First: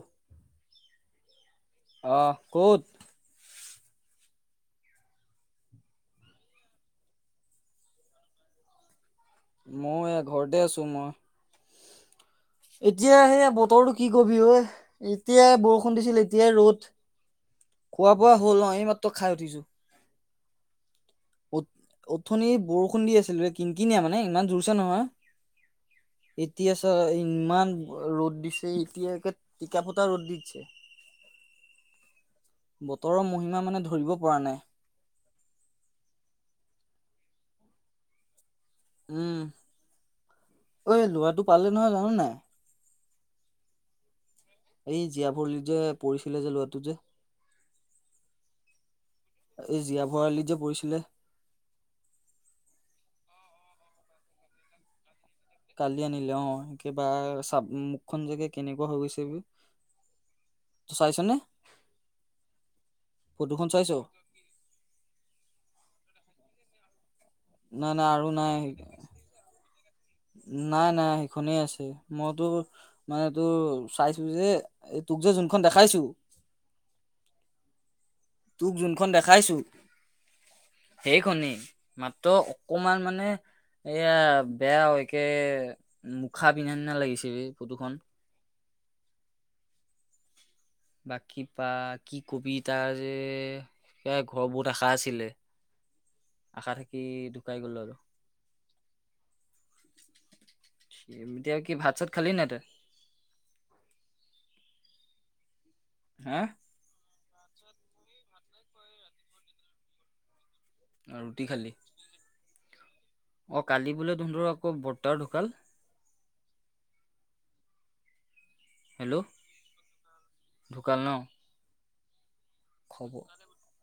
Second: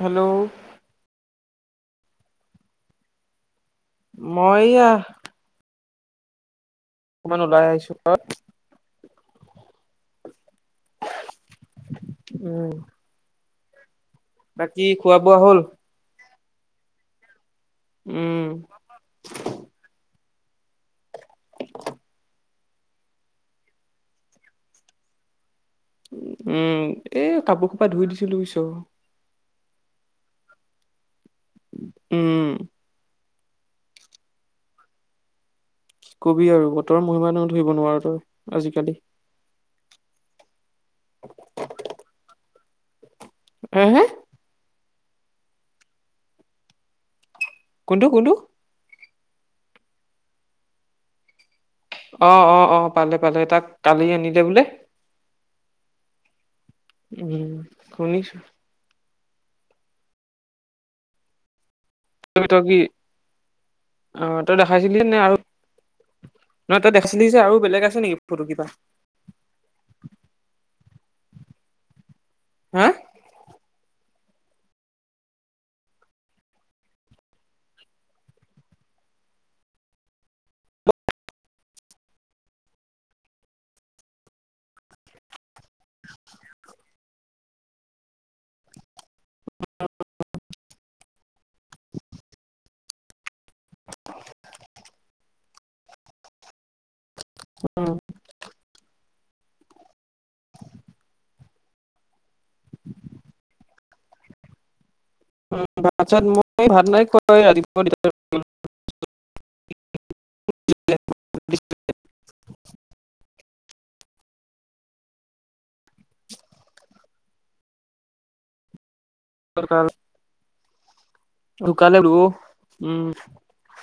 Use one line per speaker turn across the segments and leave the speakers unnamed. Hello.
অহ ক'ত।
মই এইয়া। অকমান ওলাই আহিছোঁ তই।
মই এয়া ঘৰতে আছোঁ মই।
উম
এতিয়া সেইয়া বতৰটো কি কবি অই
বাকী খোৱা বোৱা
এতিয়া
হ'ল
বৰষুণ দিছিল এতিয়াই ৰ'দ। খোৱা বোৱা
উম
হ'ল অ আমি মাত্ৰ খাই উঠিছো। অথনি বৰষুণ দি আছিলে কিনকিনিয়া মানে ইমান জোৰছে নহয়। এতিয়া
উম
চা
এই কাপোৰ
ইমান
সোপা ধুই দিছিলো
ৰ'দ
পিছ
দিছে এতিয়া। টিকা ফটা ৰ'দ দি দিছে।
উম
বতৰৰ মহিমা মানে ধৰিব পৰা নাই। [inaudible]
কবি আৰু বতৰৰ মহিমা ধৰিব নোৱাৰোঁ তই আজিকালি।
অ ল'ৰাটো পালে নহয় জানো নে নাই।
উম। [unintelligible]
এই জীয়া ভৰিলত যে পৰিছিলে যে ল'ৰাটো যে।
কোনটো কোনটো। [inaudible]
এই জীয়াভৰালিত যে পৰিছিলে।
অ অ অ পালে পালে তাক কালি আনিলে বোলে।
কালি আনিলে অ কিবা
উম
চাব মুখখন
শুনিছো
যে কেনেকুৱা হৈ গৈছে। [inaudible] চাইছা নে।
ত তই কি, অ তই দেখাইছিলি নে আৰু নহ তই আছিলি‌ যে আৰু বেলেগ
নাই
আছে
নাই
নেকি
আৰু
ফটো
নাই
কিবা।
নাই, নাই সেইখনেই আছে মইতো
হা
মানে তোৰ চাই তোৰ যে এই তোক যে যোনখন দেখাইছো। তোক যোনখন দেখাইছো। সেইখনি মাত্ৰ অকমান মানে এয়া বেয়া একে মুখা পিন্ধা নিচিনা লাগিছিল ফটোখন।
অ
বাকী বাদ কি কবি তাৰ যে। তাৰ ঘৰৰ বহুত আশা আছিলে আশা। কি ঢুকাই গ'ল অ আৰু। [inaudible] এতিয়া কি ভাত চাত খালি নে নাই তই। [inaudible]
ভাত চাট
হা
মই ভাত নাই খোৱা ৰাতিপুৱা। [unintelligible]
ৰুটি খালি। অ কালি বোলে তহঁতৰ আকৌ বৰতা ঢুকাল। হেল্ল' ঢুকাল ন।
কালেলো।
খবৰ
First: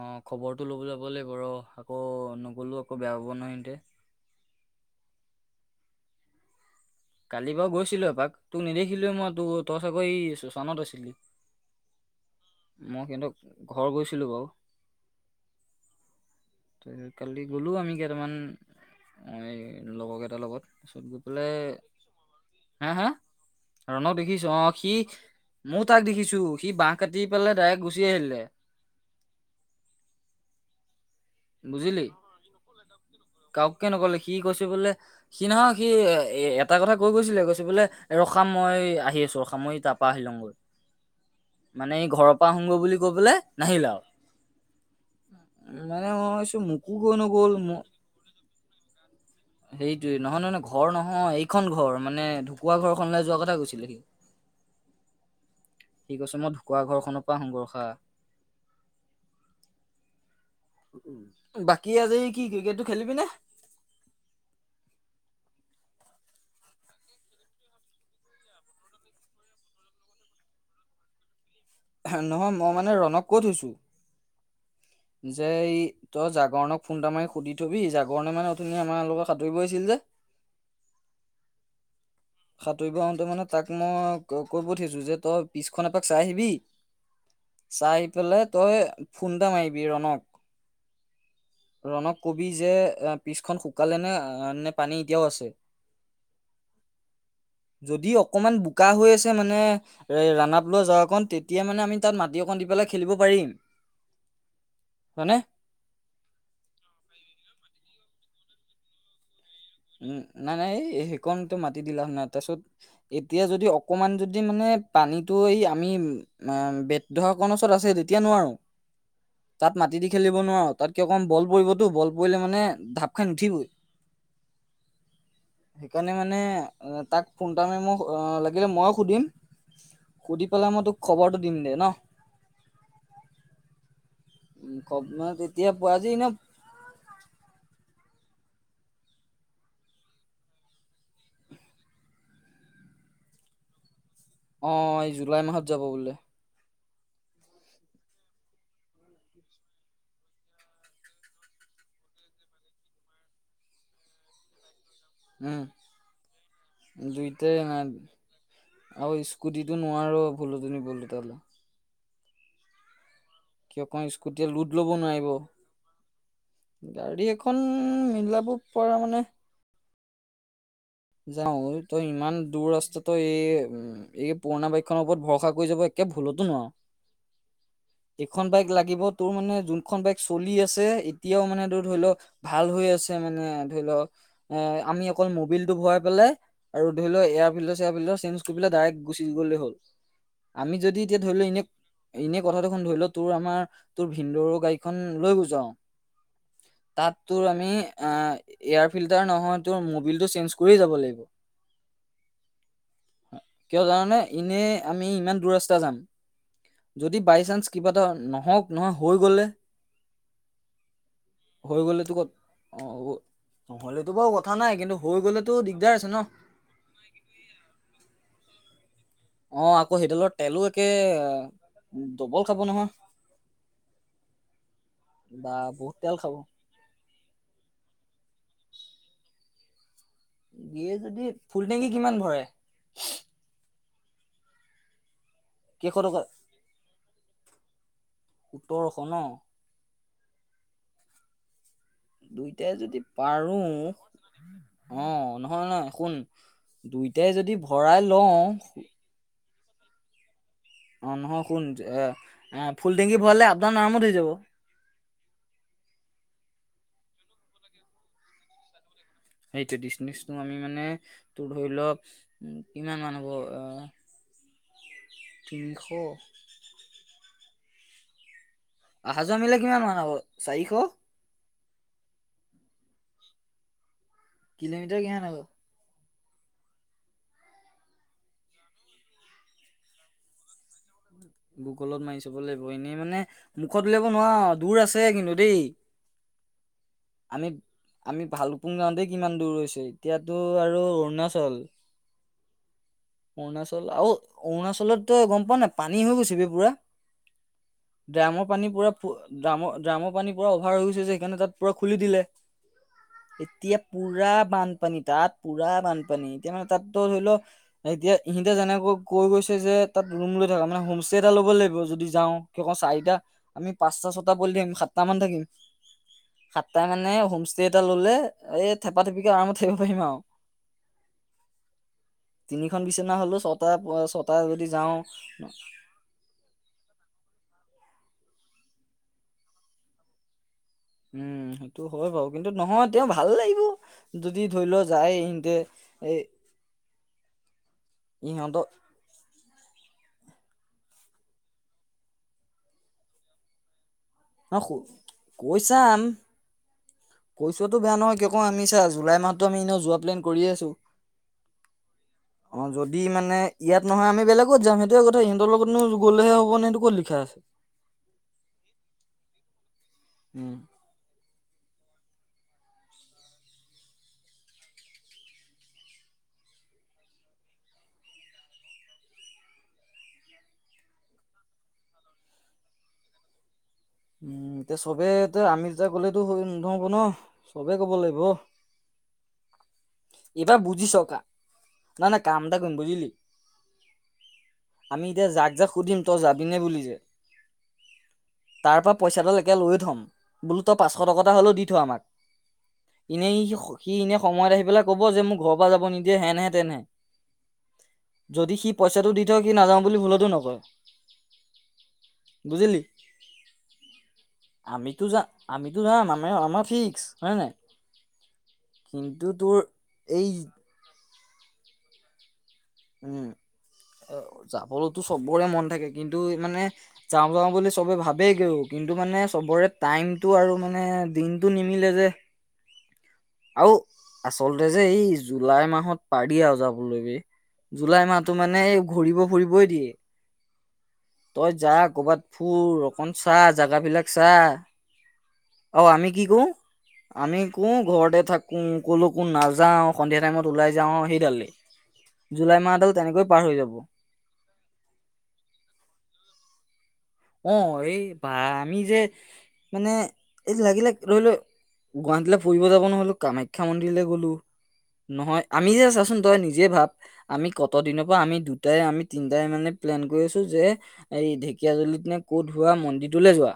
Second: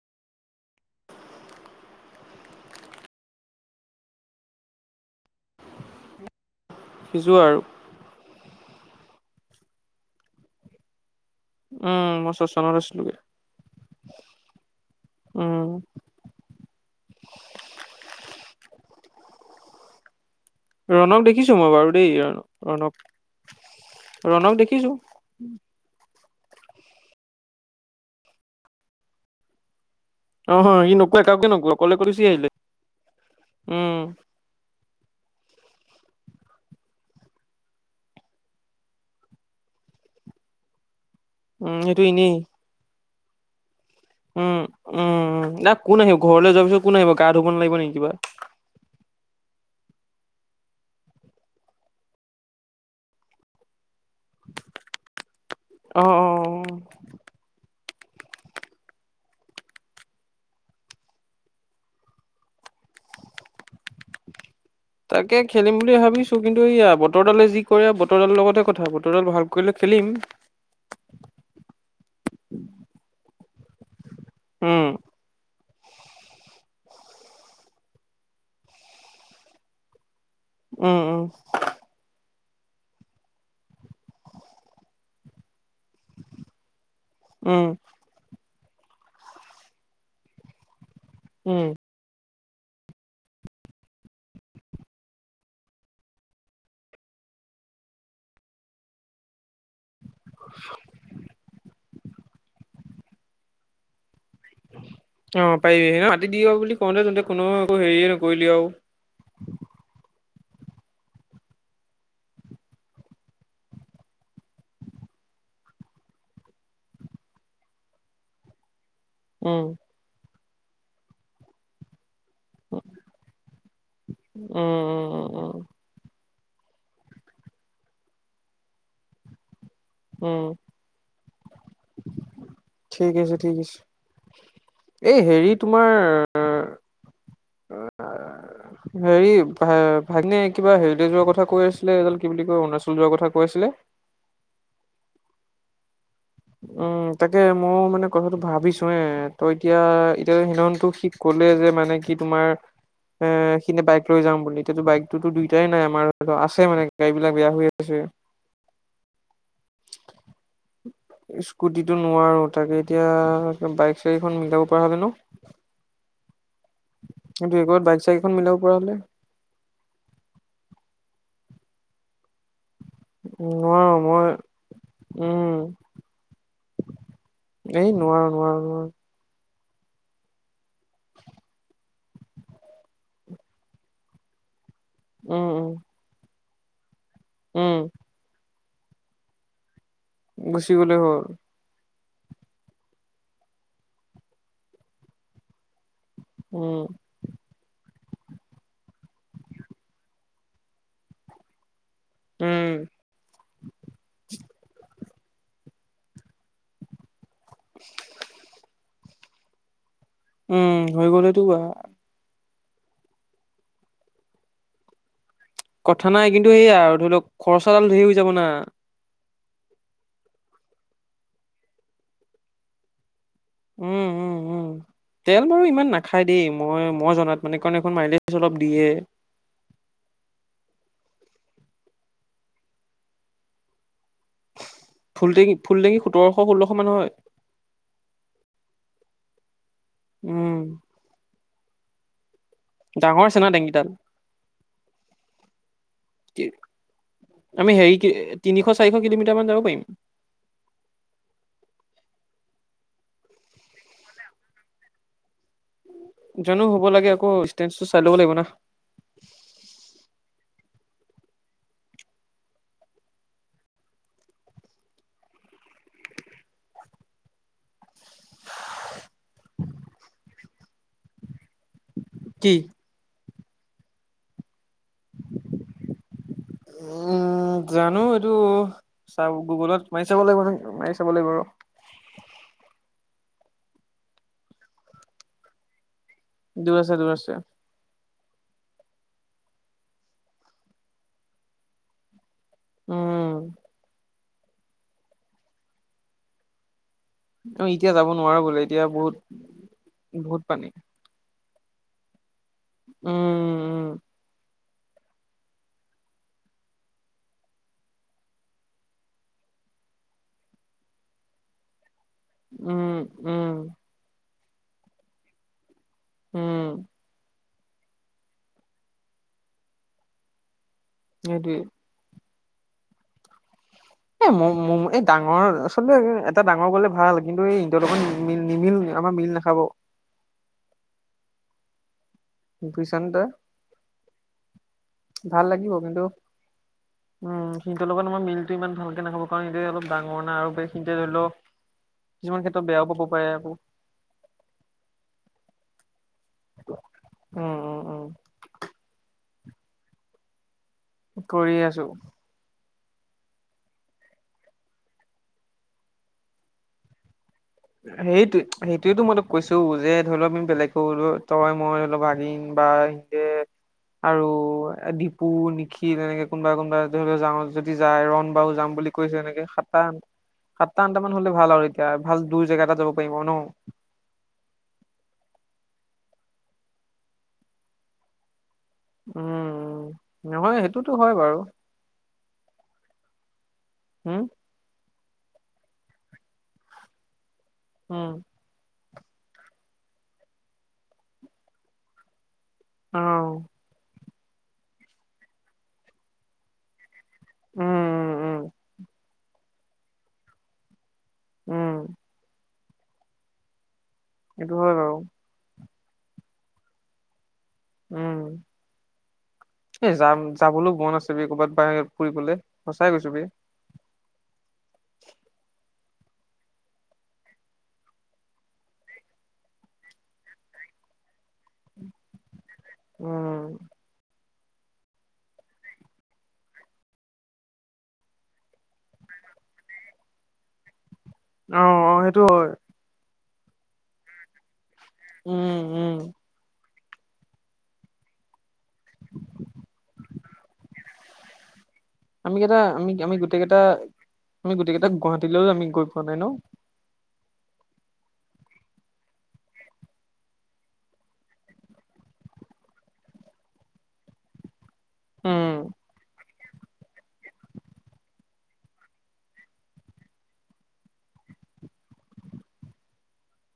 আহ। খবৰটো ল'বলৈ যাব লাগিব ৰহ, আকৌ নগ'লো আকৌ বেয়া পাব‌ নহয় ইহেতে।
সিজো আৰু
কালিৰ বাৰু গৈছিলো এপাক তোক নেদেখিলোে মই তোৰ ত চাগৌ শশানত আছিলি।
অ' মষ্ট শশ্বানত
মই
আছিললো
সিহঁতক ঘৰ গৈছিলো বাৰু
উম।
তাৰত কালি গ'লো আমি কেইটামান লগৰ কেই
ৰণক দেখিছো মই বাৰু দেই
হা হা
ৰণক।
ৰণক দেখিছো অ সি মোৰ তাক দেখিছো। ছো সি বাহ কাটি পেলাই ডাইৰেক্ট গুচি আহিলে।
অহ সি নকোৱা একে নকোৱা কলে কৰিছেি আহিলে।
কাওকে
উম
নকলে সি কৈছে বোলে সি নহয় সি এ এটা কথা কৈ গৈছিলে, কৈছে বোলে ৰখা মই আহি আছো ৰখা মই তাৰপৰা আহিিলওঁগৈ।
উম
মানে
সেইটো
এই ঘৰৰ
এনেই
পৰা আহুগ বুলি কৈপেলাই নাহিলে আৰু।
উম, উম, উম, ন কোন
মানে
আহিব
মই
ঘৰলৈ
ভাবিছো
যোৱাৰ পিছত
মোকো
কোন
কৈ
আহিব গা ধুব
নগ'ল
নালাগিব নে কিবা।
সেইটোয়ে নহয় নহ মানে ঘৰ নহয় এইখন ঘৰ মানে ঢুকুৱা ঘৰখনলৈাই যোৱা কথা কৈছিলে সি লয়
অ
সি
অ
কৈছে মই ঢকুৱা ঘৰখনৰ পৰা আহোগৈ উ বাকী আজি কি ক্ৰিকেটটো খেলিবিনে?
তাকে খেলিম বুলি ভাবিছো কিন্তু এইয়া বতৰডালে যি কৰে বতৰ ডালৰ লগতে কথা বতৰডাল ভাল কৰিলে খেলিম।
নহয় মই মানে ৰণক কত থৈছো।
উম
যে ই তই জাগৰণক ফোন টা মাৰি সুধি থবি জাগৰণে মানে অথুননি আমাৰ লগত সাঁতুৰিব আহিছিল যে [unintelligible]
উম, উম।
সাঁতৰিব হওঁতে মানে তাক মই কৈইপঠিয়াছো যে তই পিছখন এপাক চাই আহিবি।
উম
চাই পেলাই তই ফোন এটা মাৰিবি ৰণক।
উম।
ৰণক কবি যে পিছখন শুকালে নে নে পানী এতিয়াও আছে [inaudible] যদি অকমান বোকা হৈ আছে মানে ৰাণপ লোৱা ৱযো কণ তেতিয়া মানে আমি তাত মাটি অকণ দি পেলাই খেলিব পাৰিম। হয়নে
অ পাৰিবি মাটি দিব বুলি কওঁতে যন্ততে কোনো আকৌ হেৰি [unintelligible]
নাই নাই এই সেইকণটো মাতি দিলা হয় নাই তাৰ পিছত এতিয়া যদি অকমান যদি মানে পানী কিন্তু এই আমি বেদাক ওচৰত আছে তেতিয়া নোৱাৰো।
উম
তাত মাটি দি খেলিব নোৱাৰো তাত কিয় কম বল পৰিবতো বল বইলে মানে ঢাপ খাই উঠিবই।
উম, উম, উম, উম,
মানে তাক ফোন তাক মাৰি লাগিলে মইয়ে সুধিম। সুধি
উম
পেলাই মই তোক খবৰটো দিম দেহ ন।
ঠিক আছে ঠিক আছে
উম খ
এ
মানে
হেৰি
তেতিয়া
তোমাৰ
পোৱা আজি ন [unintelligible]
হেৰি ভ ভাইনে কিবা হেৰিতেজোৱাৰ কথা কৈ আছিলে এডাল কি বুলি কয় অৰুণাচল যোৱাৰ কথা কৈ আছিলে।
অ এই জুলাই মাহত যাব বোলে।
উম তাকে ময়ো মানে কথাটো ভাবিছো হে তই এতিয়া এতিয়া হেদনাতোক সি ক'লে যে মানে কি তোমাৰ সিদিনা বাইক লৈ যাম বুলি এতিয়াটো এতিয়া টোতো
উম
দুইটাই নাই আমাৰ আছে মানে গাড়ী বিলাক বেয়া
দুইটাই
হৈ
নাই
আছে।
আৰু স্কুটিটো নোৱাৰো ভুলটো নিবলে।
স্কুটিটো নোৱাৰো তাকে এতিয়া
কিয়
বাইক
কওঁ
চাইক এখন
স্কুটিয়ে লোড
মিলাব পৰা
ল'ব
হ'লে ন।
নোৱাৰিব গাড়ী এখন
সেইটো একৰত বাইক চাইক এখন মিলাব পৰা হলে।
যাওঁ তই ইমান দূৰ ৰা তো এই
নোৱাৰো
উম,
মই
পুৰণা বাইক খনৰ ওপৰত ভৰসা
উম
কৰি যাব একে ভুলতো নোৱা ৰ'।
এই নোৱাৰো
এইখন
নোৱাৰো
বাইক
নোৱাৰো
লাগিব তোৰ মানে যোনখন বাইক চলি আছে এতিয়াও মানে তোৰ ধৰি ল' ভাল হৈ আছে মানে ধৰি ল' এ আমি অকল
উম
মোবিল
উম
টো ভৰাই পেলাই আৰু ধৰি ল' air
um
filter chair filter change বস্তুবিলাক ডাইৰেক্ট গুচি গ'লে হ'ল,
গুচি
আমি
গ'লে
যদি
হ'ল
এতিয়া ধৰি ল' এনে এনেই কথা দেখনোন ধৰি ল' তোৰ আমাৰ তোৰ ভিনদেউৰ গাড়ীখন লৈ গুজাও
উম
তাত তোৰ আমি এয়াৰ ফিল্টাৰ নহয় তোৰ মবিলটো চেঞ্জ কৰি যাব লাগিব,
উম
কিয় জাননে এনেই আমি আমি ইমান দূৰ ৰাস্তা যাম, যদি বাইচানস কিবা এটা নহক নহয় হৈ গলে।
উম, হৈ গ'লে তো
হৈ গ'লেতো ক'ত অ, নহ'লেতো বাৰু কথা নাই কিন্তু হৈ গ'লে
কথা নাই কিন্তু সেয়া আৰু ধৰি লওক খৰচাডাল ধেৰ হৈ যাব না।
অ', আকৌ সেইডালৰ তেলো একে দবল খাব নহয়।
উম, উম, উম, তেল
বা
বাৰু ইমান
বহুত তেল
নাখায়
খাব
দেই মই-মই জনাত মানে কাৰণ এইখন মাইলেজ অলপ দিয়ে।
দিয়ে যদি ফুল টেংকি কিমান ভৰাই?
ফুল টেঙি
কেইশ
ফুলটেঙি
টকা
সোতৰশ ষোলশ মান হয়।
সোতৰশ ন।
উম,
দুইটাই যদি
ডাঙৰ আছে না টেংকিডাল
পাৰোঁ অ', নহয় নহ শুন। দুইটাই যদি
আমি হেৰি
ভৰাই লওঁ
তিনিশ চাৰিশ কিলোমিটাৰ মান যাব পাৰিম।
অ', নহয় শুন এ ফুল টেংকি ভৰালে আপডাউন আৰামত হৈ যাব। [inaudible]
জানো হ'ব লাগে আকৌ ডিষ্টেন্সটো চাই ল'ব লাগিব ন।
সেইটো ডিচমিচটো আমি মানে, তোৰ ধৰি ল' কিমান মান হ'ব আ, তিনিশ। আহা যোৱা মিলাই কিমান মন হাব চাৰিশ?
কি?
কিলোমিটাৰ কিমান হ'ব?
উম, উম, জানো এইটো চাব গুগলত মাৰি চাব লাগিব ন মাৰি চাব লাগিব ৰ
গুগলত মাৰি চব লাগিব, এনেই মানে মুখত উলিয়াব নোৱা ৰ' দূৰ আছে কিন্তু দেই।
দুৰ আছে। দুৰ আছে।
আমি আমি ভালুকপুং যাওঁতে কিমান দূৰ হৈছে, এতিয়াতো আৰু অৰুণাচল!
উম
অৰুণাচল। আও। অৰুণাচলতটো গম পোৱা নে নাই, পানী হৈ গৈছে বে পুৰা।
অ এতিয়া যাব নোৱাৰো
ড্ৰামৰ
বোলে
পানী
এতিয়া
পুৰা,
বহুত
ড্ৰামৰ- ড্ৰামৰ পানী পুৰা অভাৰ হৈ গৈছে যে, সেইকাৰণে তাত পুৰা খুলি দিলে, এতিয়া
উম
পুৰা বান বান পানী। তাত পুৰা বানপানী। এতিয়া মানে তাত তো- ধৰি ল- এতিয়া ইহিতে যেনেকৈ কৈ গৈছে যে তাত ৰুম লৈ থকা মানে - হোমষ্টেই এটা ল'ব লাগিব। যদি যাওঁ। কিয় ক
উম
চাৰিটা
উম
আমি পাঁচটা- ছটা [unintelligible] সাতটামান থাকিম। সাতটা
উম
মানে হোমষ্টে এটা ললে এই থেপা থেপিকে আৰামত থাকিব পাৰিম আৰু।
সিটোৱে।
তিনিখন বিচনা হলেও ছটা ছটা যদি যাওঁ।
হ'ল আচলতে এটা ডাঙৰ গ'লে ভাল কিন্তু এই তেওঁলোকৰ নিমিল আমাৰ মিল নাখাব।
উম, সেইটো হয় বাৰু কিন্তু নহয়
বুজিছানে
তেওঁ
তই
ভাল লাগিব যদি ধৰি ল' যায়
ভাল
সিহঁতে
লাগিব কিন্তু
এ
উম, সিহঁতৰ লগত আমাৰ মিলটো
ইহঁতক
ইমান ভালকে নাখাব কাৰণ সেতে অলপ ডাঙৰ না আৰু [unintelligible] খিনিতে লৈ লও, কিছুমান ক্ষেত্ৰত বেয়াও পাব পাৰে আকৌ।
ন, কৈ চাম।
উম
কৈ চোৱাটো
উম
বেয়া
উম
নহয়। কিয় কওঁ, আমি চা- জুলাই মাহতটো আমি এনেও যোৱা প্লেন কৰি আছো।
কৰি আছো।
অ যদি মানে, ইয়াত নহয় আমি বেলেগত যাম। সেইটোয়ে কথা। সিহতৰ লগতনো গ'লেহে হব নে, সেইটো ক'ত লিখা আছে।
সেইটোয়ে। সেইটোয়েটো মই তোক কৈছো, যে- ধৰি লও আমি
উম
বেলেগকৈ গলোঁ হয়। তই- মই অলপ দিম। বা হিনতে আৰু দিপু, নিখিল। এনেকে কোনোবা -কোনোবা ধৰি লও যাওঁ যদি যায়। ৰন বা যাওঁ বুলি কৈছে। এনেকে। সাতটা, সাতটা- আঠটামান হলে ভাল আৰু এতিয়া। ভাল দূৰ জেগা এটা যাব পাৰিম, আও ন।
উম। এতিয়া চবে, এতিয়া আমি দুটা গলেতো হৈ নহব ন। চবে ক'ব লাগিব।
উম। উম
এইবাৰ
নহয় সেইটোতো
বুজিছ,
হয়
কা
বাৰু
-নাই। নাই। কাম কৰিম। বুজিলি?
হো?
আমি এতিয়া যাক- যাক সুধিম, তই যাবিনে বুলি যে
উম।
তাৰপৰা পইচাডাল একে লৈয়ে থ'ম। বোলো- তই পাঁচশ টকা এটা হ'লেও দি থ' আমাক।
অ
এনেই। সি এনে সময়ত আহি পেলাই কব যে, মোক ঘৰৰ পৰা যাব নিদিয়ে। হেনহে- তেনহে
উম উম উম
যদি সি পইচাটো দি থয়, সি নাযাওঁ বুলি ভুলতো নকয়।
উম।
বুজিলি?
এইটো হয় বাৰু
আমিতো যা- আমি তো যাম। আমা- আমাৰ ফিক্স। হয় নে নাই।
উম।
কিন্তু তোৰ
এ যাম
এই
যাবলৈ মন আছে বে, ক'বাত বা ফুৰিবলৈ।
উম। এ যাবলৈতো চবৰে মন থাকে। কিন্তু মানে যাওঁ- যাওঁ বুলি চবে ভাবে গেও। কিন্তু মানে চবৰে, টাইমতটো আৰু মানে দিন টো নিমিলে যে
উম
আৰু, আচলতে যে -এই জুলাই মাহত পাৰি আৰু যাবলৈ বে। জুলাই মাহটো মানে এই ঘূৰিব, ফুৰিবই দিয়ে। তই
অ
যা।
অ সেইটো
কৰ'বাত
হয়
ফুৰ। অকন চাহ জেগাবিলাক চা।
উম
অ
উম
আমি কি কৰোঁ আমি কওঁ। ঘৰতে থাকো। কলৈকো নাযাওঁ। সন্ধিয়া টাইমত ওলাই যাওঁ। সেইডালেই
আমি কেইটা, আমি -আমি গোটেই কেইটা, আমি গোটেই কেইটা গুৱাহাটীলৈও, আমি গৈ পোৱা নাই। ন?
অ'। এই বা আমি যে, মানে -এই লাগিলে ৰৈ -লৈ গুৱাহাটীলৈ ফুৰিব যাব ন-হলো। কামাখ্যা মন্দিৰলৈ গ'লো। নহয়-
উম
আমি যে চাচোন তই নিজ যিয়ে ভাব আমি কত দিনৰ পৰা আমি দুটাই আমি তিনিটাই মানে প্লেন কৰি আছো যে এই ঢেক জলিত নে ক'ত ধোৱা মন্দিৰটোলৈ যোৱা।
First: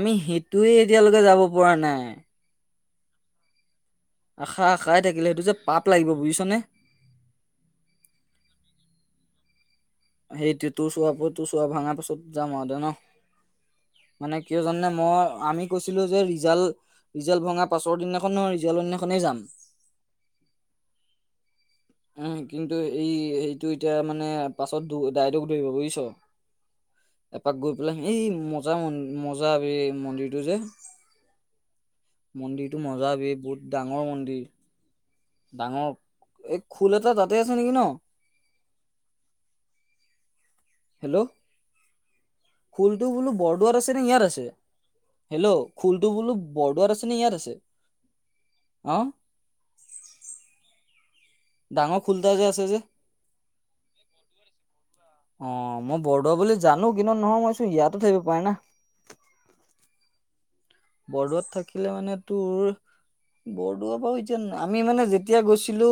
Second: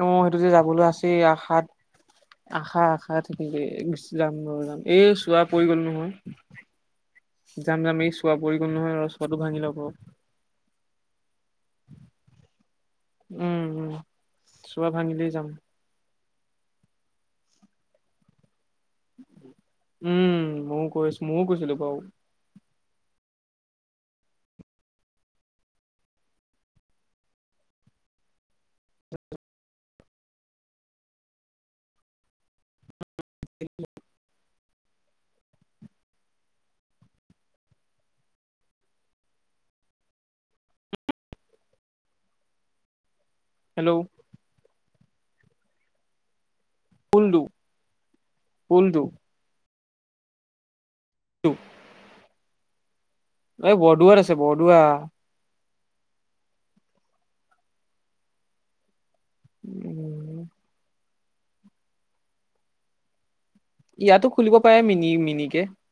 অ সেইটো যে
সেইটোৱে
যাবলৈ
এতিয়ালৈকে যাব পৰা নাই।
খা থাকিলে যাম ন
আশা
যাম
আশাই
এই
থাকিলে
চোৱা
সেইটো যে
পৰি গ'ল
পাপ লাগিব
নহয়
বুজিছনে
যাম যাম, এই চোৱা পৰি নহয় ৰ পাতটো ভাঙি ল প।
সেইটো তোৰ চোৱাৰাব তোৰ চোৱা ভাঙা পাছত যাম আহঁতে ন?
উম উম
মানে কিয় জানে
চোৱা
মই
ভাঙিলেই যাম
আমি কৈছিলো যে ৰিজাল্ট ৰিজাল্ট ভঙা পাছৰ দিনাখন ৰিজাল্টৰ দিনাখনেই যাম
উম। মও কৈছো। ময়ো কৈছিলো বাও।
উম। কিন্তু এই- সেইটো এতিয়া মানে পাছত দাই- দোষ ধৰিব বুজিছ? এপাক গৈ পেলাই, এই মজা মন- মজা বে এই মন্দিৰটো যে মন্দিৰটো মজা বে। বহুত ডাঙৰ মন্দিৰ। ডাঙৰ। এই খোল এটা তাতে আছে নেকি? ন। হেল্ল'। খোলটো বোলো, বৰদোৱাত আছে
হেল্ল'
নে? ইয়াত আছে? হেল্ল'! খোলটো বোলো বৰদোৱাত আছে নে?
কোনটো
ইয়াত আছে?
কোনটো
অ'হ। ডাঙৰ খুলদা যে আছে যে।
এই বৰদুৱাত আছে বৰদোৱা।
অ' মই বৰদোৱা বুলি জানো কিন্তু নহয় মইছো ইয়াতো থাকিব পাৰ না।
[inaudible]
বৰদোৱাত থাকিলে মানে তোৰ বৰদোৱা
ইয়াতো
পৰাতিন
খুলিব পাৰে
আমি মানে
মিনি
যেতিয়া
মিনিকে
গৈছিলো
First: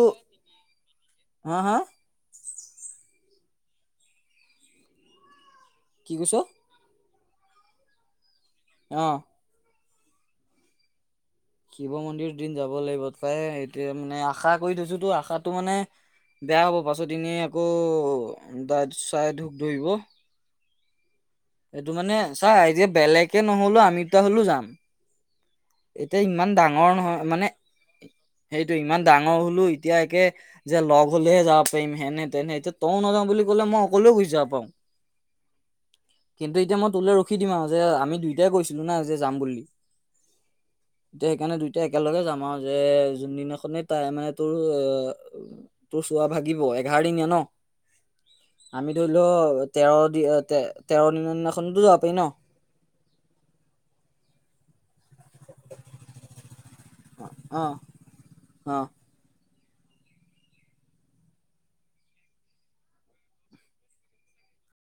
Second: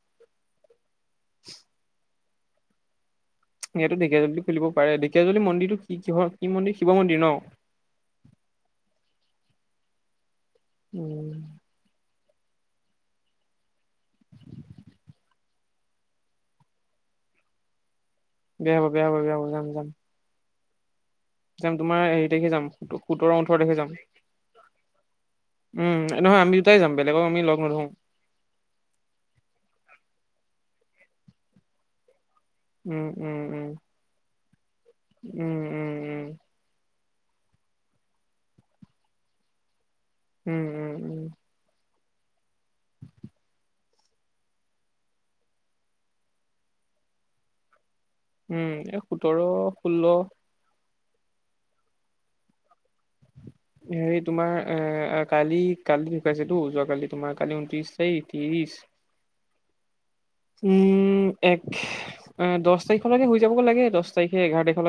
হা হা?
ইয়াতো ঢেকীয়াজুলী খুলিব পাৰে ঢেকীয়াজুলী মন্দিৰটো কিহৰ কি মন্দিৰ শিৱ মন্দিৰ ন? [inaudible]
আহ।
[inaudible]
শিৱ মন্দিৰ দিন যাব লাগিব প্ৰায় এতিয়া মানে আশা কৰি থৈছো তো আশাতটো মানে বেয়া হ'ব পাছত এনে
বেয়া
আকৌ
হ'ব বেয়া হ'ব
চাই
বেয়া হ'ব
ধোক
যাম যাম
ধৰিব।
যাম
এইটো
তোমাৰ
মানে
হেৰি
চা
তাৰিখে যাম
যে
সোতৰ
বেলেগে
ওঠৰ তাৰিখে
নহলেও
যাম
আমিটা হলেও যাম।
উম,
এতিয়া
নহয়
ইমান
আমি দুটাই
ডাঙৰ
যাম বেলেগক
নহয়
আমি
মানে,
লগ নধৰো।
সেইটো ইমান ডাঙৰ হলো এতিয়া একে যে লগ হ'লেহে যাব পাৰিম হেনে তেনে এতিয়া তইও
উম,
নাযাও
উম,
বুলি ক'লে
উম,
মই সকলোৱও গুচি যাব, পাও
উম, উম, উম।
কিন্তু এতিয়া মই তলৈ ৰখি দিম আৰু যে আমি দুইটাই কৈছিলো না যে যাম বুলি।
উম উম উম।
এতিয়া সেইকাৰণে দুইটাই একেলগে যাম আৰু যে যোনদিনাখনে তাই মানে তোৰ তোৰ চোৱা ভাগিব এঘ চাৰ দিনীয়া ন,
উম,
আমি
এই
ধৰি
সোতৰ,
লও
ষোল্ল
তেৰ দি তে তেৰ দনৰ দিনাখনতো যাব পাৰি ন?
হেৰি তোমাৰ এ কালি কালি দেখুৱাইছেতো যোৱা কাল তোমাৰ কালি
অ
ঊনত্ৰিছ চি ত্ৰিছ।
অ [inaudible]
উম এক দহ তাৰিখলৈকে হৈ যাব লাগে দহ তাৰিখে এঘাৰ তাৰিখলৈকে।